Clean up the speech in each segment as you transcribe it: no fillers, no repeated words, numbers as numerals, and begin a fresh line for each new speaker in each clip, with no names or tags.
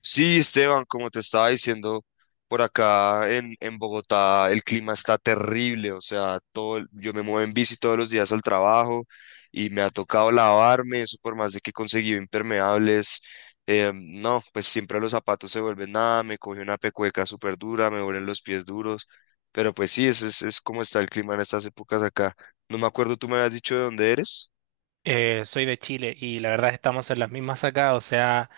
Sí, Esteban, como te estaba diciendo, por acá en Bogotá el clima está terrible, o sea, todo, yo me muevo en bici todos los días al trabajo y me ha tocado lavarme, eso por más de que he conseguido impermeables, no, pues siempre los zapatos se vuelven nada, me coge una pecueca súper dura, me vuelven los pies duros, pero pues sí, ese es como está el clima en estas épocas acá. No me acuerdo, tú me habías dicho de dónde eres.
Soy de Chile y la verdad estamos en las mismas acá, o sea,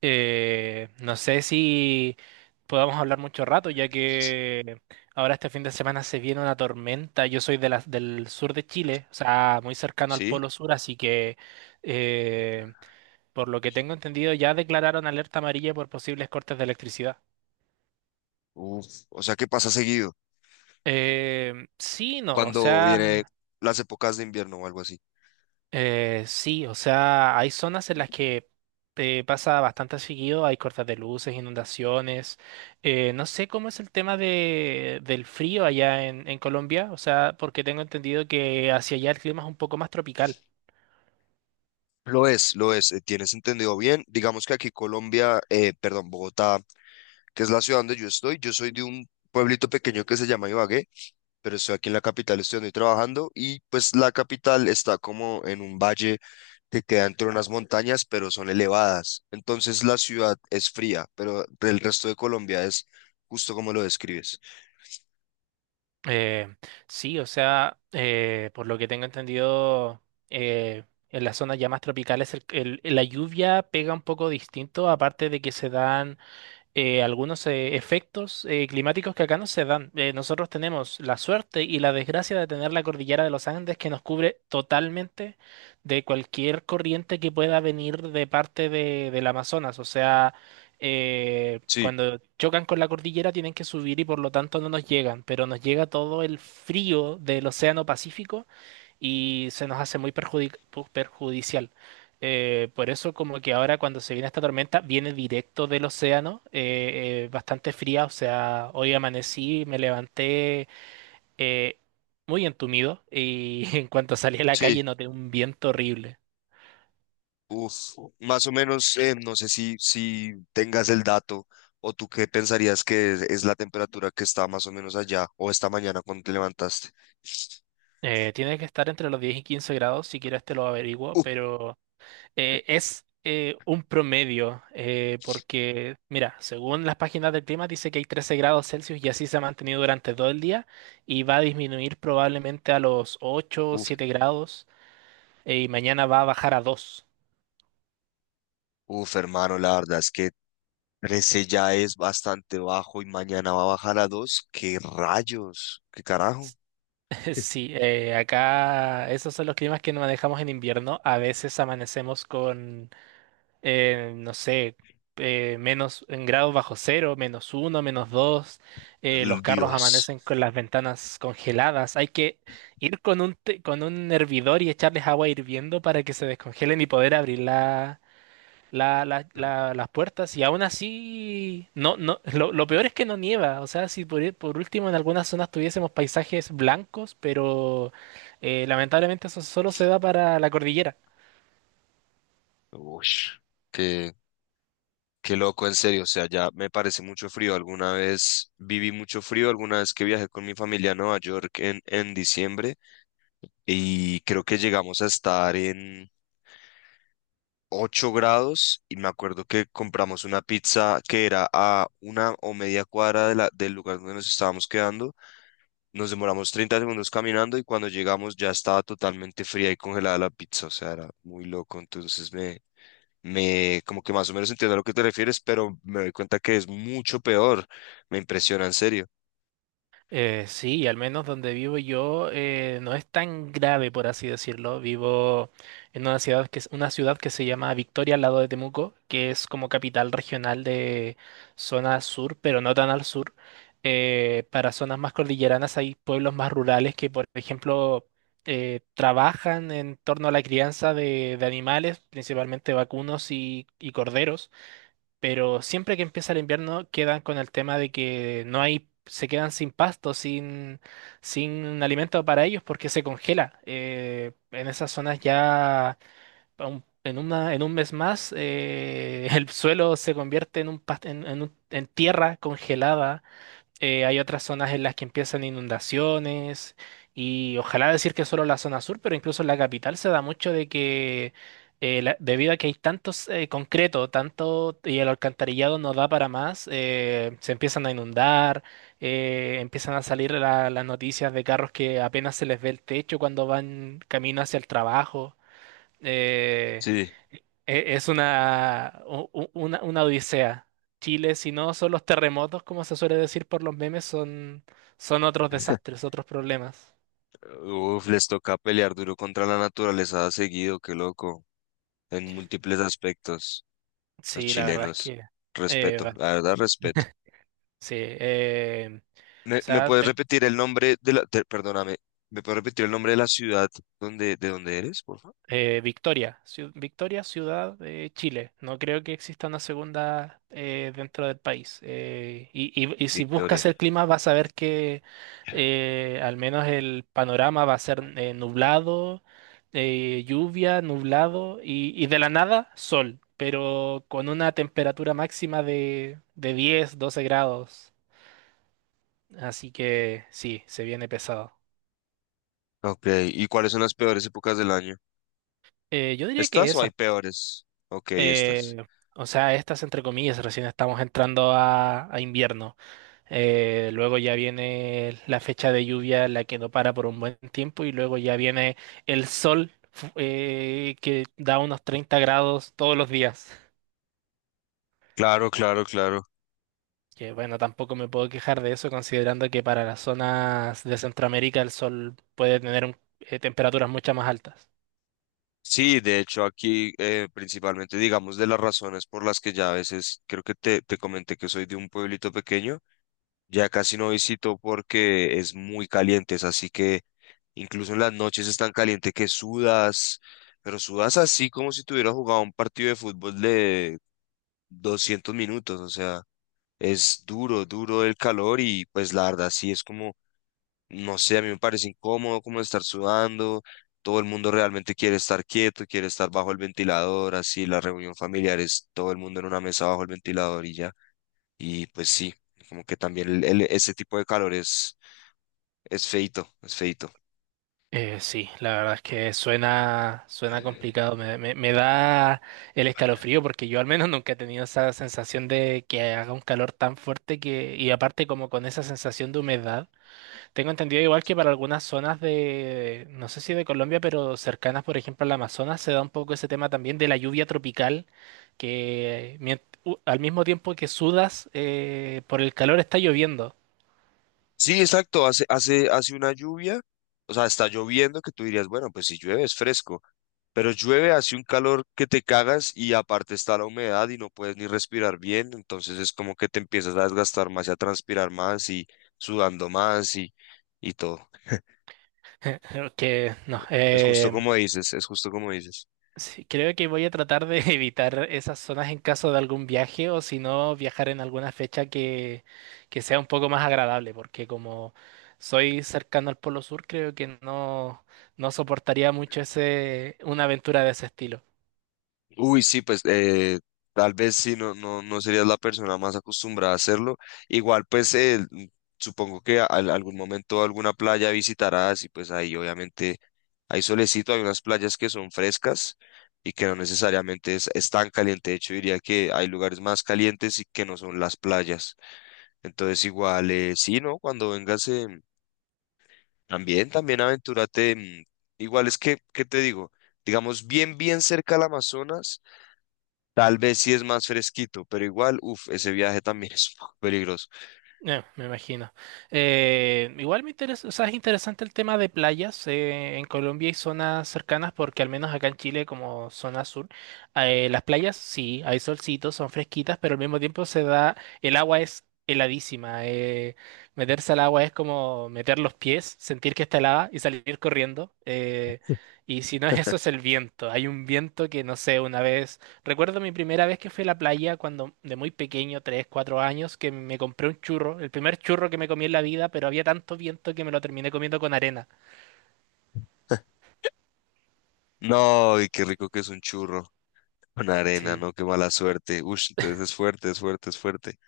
no sé si podamos hablar mucho rato, ya que ahora este fin de semana se viene una tormenta. Yo soy del sur de Chile, o sea, muy cercano al
¿Sí?
Polo Sur, así que eh, por lo que tengo entendido ya declararon alerta amarilla por posibles cortes de electricidad.
Uf, o sea, ¿qué pasa seguido
Sí, no, o
cuando
sea...
viene las épocas de invierno o algo así?
Sí, o sea, hay zonas en las que pasa bastante seguido, hay cortes de luces, inundaciones. No sé cómo es el tema de, del frío allá en Colombia, o sea, porque tengo entendido que hacia allá el clima es un poco más tropical.
Lo es, tienes entendido bien. Digamos que aquí Colombia, perdón, Bogotá, que es la ciudad donde yo estoy, yo soy de un pueblito pequeño que se llama Ibagué, pero estoy aquí en la capital, estoy donde trabajando y pues la capital está como en un valle que queda entre unas montañas, pero son elevadas. Entonces la ciudad es fría, pero el resto de Colombia es justo como lo describes.
Eh, sí, o sea, por lo que tengo entendido, eh, en las zonas ya más tropicales la lluvia pega un poco distinto, aparte de que se dan algunos efectos climáticos que acá no se dan. Nosotros tenemos la suerte y la desgracia de tener la cordillera de los Andes que nos cubre totalmente de cualquier corriente que pueda venir de parte de, del Amazonas. O sea,
Sí,
cuando chocan con la cordillera tienen que subir y por lo tanto no nos llegan, pero nos llega todo el frío del Océano Pacífico y se nos hace muy perjudicial. Por eso como que ahora cuando se viene esta tormenta viene directo del océano, bastante fría, o sea, hoy amanecí, me levanté eh, muy entumido y en cuanto salí a la calle
sí.
noté un viento horrible.
Uf, más o menos, no sé si tengas el dato o tú qué pensarías que es la temperatura que está más o menos allá o esta mañana cuando te levantaste.
Tiene que estar entre los 10 y 15 grados, si quieres te lo averiguo,
Uf,
pero es un promedio, porque, mira, según las páginas del clima dice que hay 13 grados Celsius y así se ha mantenido durante todo el día y va a disminuir probablemente a los 8, o
uf,
7 grados y mañana va a bajar a 2.
uf, hermano, la verdad es que 13 ya es bastante bajo y mañana va a bajar a 2. ¡Qué rayos! ¡Qué carajo!
Sí, acá esos son los climas que nos manejamos en invierno. A veces amanecemos con no sé, menos en grados bajo cero, menos uno, menos dos, los
El
carros
Dios.
amanecen con las ventanas congeladas. Hay que ir con un, con un hervidor y echarles agua hirviendo para que se descongelen y poder abrir la, las puertas. Y aún así, no, no, lo peor es que no nieva. O sea, si por último en algunas zonas tuviésemos paisajes blancos, pero lamentablemente eso solo se da para la cordillera.
Ush, qué, qué loco, en serio. O sea, ya me parece mucho frío. Alguna vez viví mucho frío, alguna vez que viajé con mi familia a Nueva York en diciembre. Y creo que llegamos a estar en 8 grados y me acuerdo que compramos una pizza que era a una o media cuadra de del lugar donde nos estábamos quedando. Nos demoramos 30 segundos caminando y cuando llegamos ya estaba totalmente fría y congelada la pizza, o sea, era muy loco, entonces me... como que más o menos entiendo a lo que te refieres, pero me doy cuenta que es mucho peor. Me impresiona, en serio.
Sí, y al menos donde vivo yo no es tan grave, por así decirlo. Vivo en una ciudad que es una ciudad que se llama Victoria al lado de Temuco, que es como capital regional de zona sur, pero no tan al sur. Para zonas más cordilleranas hay pueblos más rurales que, por ejemplo, trabajan en torno a la crianza de animales, principalmente vacunos y corderos. Pero siempre que empieza el invierno quedan con el tema de que no hay, se quedan sin pasto, sin, sin alimento para ellos porque se congela. En esas zonas ya en una, en un mes más el suelo se convierte en un, en, en tierra congelada hay otras zonas en las que empiezan inundaciones y ojalá decir que solo la zona sur, pero incluso en la capital se da mucho de que debido a que hay tantos concreto, tanto y el alcantarillado no da para más, se empiezan a inundar, empiezan a salir las noticias de carros que apenas se les ve el techo cuando van camino hacia el trabajo. Eh,
Sí.
es una, una odisea. Chile, si no son los terremotos, como se suele decir por los memes, son, son otros desastres, otros problemas.
Uf, les toca pelear duro contra la naturaleza seguido, qué loco, en múltiples aspectos, los
Sí, la verdad es
chilenos.
que... eh,
Respeto,
va-
la verdad, respeto.
sí, o
¿Me
sea,
puedes repetir el nombre de la, perdóname, ¿me puedes repetir el nombre de la ciudad donde, de donde eres, por favor?
Victoria, Victoria, ciudad de Chile. No creo que exista una segunda dentro del país. Y si buscas
Victoria.
el clima vas a ver que al menos el panorama va a ser nublado, lluvia, nublado y de la nada sol, pero con una temperatura máxima de 10, 12 grados. Así que sí, se viene pesado.
Ok, ¿y cuáles son las peores épocas del año?
Yo diría que
¿Estas o
eso.
hay peores? Ok, estas.
Eh, o sea, estas entre comillas, recién estamos entrando a invierno. Luego ya viene la fecha de lluvia, la que no para por un buen tiempo, y luego ya viene el sol que da unos 30 grados todos los días.
Claro, claro, claro.
Que bueno, tampoco me puedo quejar de eso, considerando que para las zonas de Centroamérica el sol puede tener temperaturas mucho más altas.
Sí, de hecho aquí principalmente, digamos, de las razones por las que ya a veces, creo que te comenté que soy de un pueblito pequeño, ya casi no visito porque es muy caliente, es así que incluso en las noches es tan caliente que sudas, pero sudas así como si tuvieras jugado un partido de fútbol de 200 minutos. O sea, es duro, duro el calor y pues la verdad sí es como, no sé, a mí me parece incómodo como estar sudando. Todo el mundo realmente quiere estar quieto, quiere estar bajo el ventilador, así la reunión familiar es todo el mundo en una mesa bajo el ventilador y ya. Y pues sí, como que también ese tipo de calor es feito, es feito.
Sí, la verdad es que suena, suena complicado. Me da el escalofrío porque yo al menos nunca he tenido esa sensación de que haga un calor tan fuerte que, y aparte como con esa sensación de humedad. Tengo entendido igual que para algunas zonas de, no sé si de Colombia, pero cercanas, por ejemplo, al Amazonas, se da un poco ese tema también de la lluvia tropical, que al mismo tiempo que sudas, por el calor está lloviendo.
Sí, exacto, hace una lluvia, o sea, está lloviendo que tú dirías, bueno, pues si llueve es fresco, pero llueve, hace un calor que te cagas y aparte está la humedad y no puedes ni respirar bien, entonces es como que te empiezas a desgastar más y a transpirar más y sudando más y todo.
Que no,
Es justo como dices, es justo como dices.
Sí, creo que voy a tratar de evitar esas zonas en caso de algún viaje o si no viajar en alguna fecha que sea un poco más agradable, porque como soy cercano al Polo Sur, creo que no, no soportaría mucho ese, una aventura de ese estilo.
Uy, sí, pues tal vez sí, no, no, no serías la persona más acostumbrada a hacerlo. Igual, pues supongo que algún momento alguna playa visitarás y pues ahí obviamente hay solecito, hay unas playas que son frescas y que no necesariamente es tan caliente. De hecho, diría que hay lugares más calientes y que no son las playas. Entonces, igual, sí, ¿no? Cuando vengas, también aventúrate. Igual es que, ¿qué te digo? Digamos, bien, bien cerca al Amazonas. Tal vez sí es más fresquito, pero igual, uff, ese viaje también es un poco peligroso.
Me imagino. Igual me interesa, o sea, es interesante el tema de playas en Colombia y zonas cercanas, porque al menos acá en Chile, como zona sur, las playas sí, hay solcitos, son fresquitas, pero al mismo tiempo se da, el agua es heladísima. Meterse al agua es como meter los pies, sentir que está helada y salir corriendo. Y si no es eso, es el viento. Hay un viento que, no sé, una vez. Recuerdo mi primera vez que fui a la playa cuando de muy pequeño, 3, 4 años, que me compré un churro, el primer churro que me comí en la vida, pero había tanto viento que me lo terminé comiendo con arena.
No, y qué rico que es un churro con arena,
Sí,
¿no? Qué mala suerte. Uff, entonces es fuerte, es fuerte, es fuerte.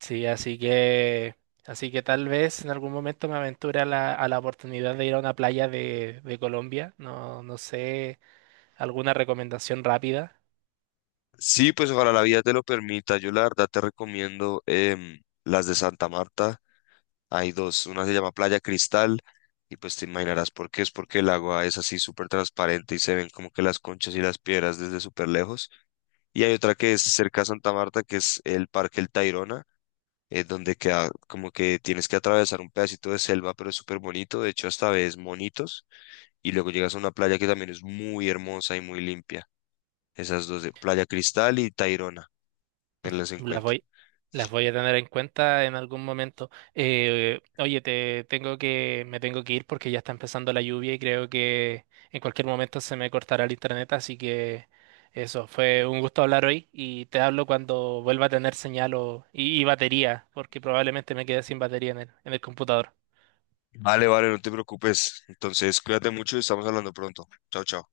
sí, así que tal vez en algún momento me aventure a la oportunidad de ir a una playa de Colombia. No, no sé, alguna recomendación rápida.
Sí, pues ojalá la vida te lo permita. Yo la verdad te recomiendo las de Santa Marta. Hay dos, una se llama Playa Cristal y pues te imaginarás por qué, es porque el agua es así súper transparente y se ven como que las conchas y las piedras desde súper lejos. Y hay otra que es cerca a Santa Marta, que es el Parque El Tayrona, donde queda como que tienes que atravesar un pedacito de selva, pero es súper bonito, de hecho hasta ves monitos y luego llegas a una playa que también es muy hermosa y muy limpia. Esas dos de Playa Cristal y Tayrona, tenlas en
Las
cuenta.
voy, las voy a tener en cuenta en algún momento. Oye, te tengo que, me tengo que ir porque ya está empezando la lluvia y creo que en cualquier momento se me cortará el internet, así que eso, fue un gusto hablar hoy y te hablo cuando vuelva a tener señal y batería, porque probablemente me quede sin batería en el computador.
Vale, vale, no te preocupes. Entonces, cuídate mucho y estamos hablando pronto. Chao, chao.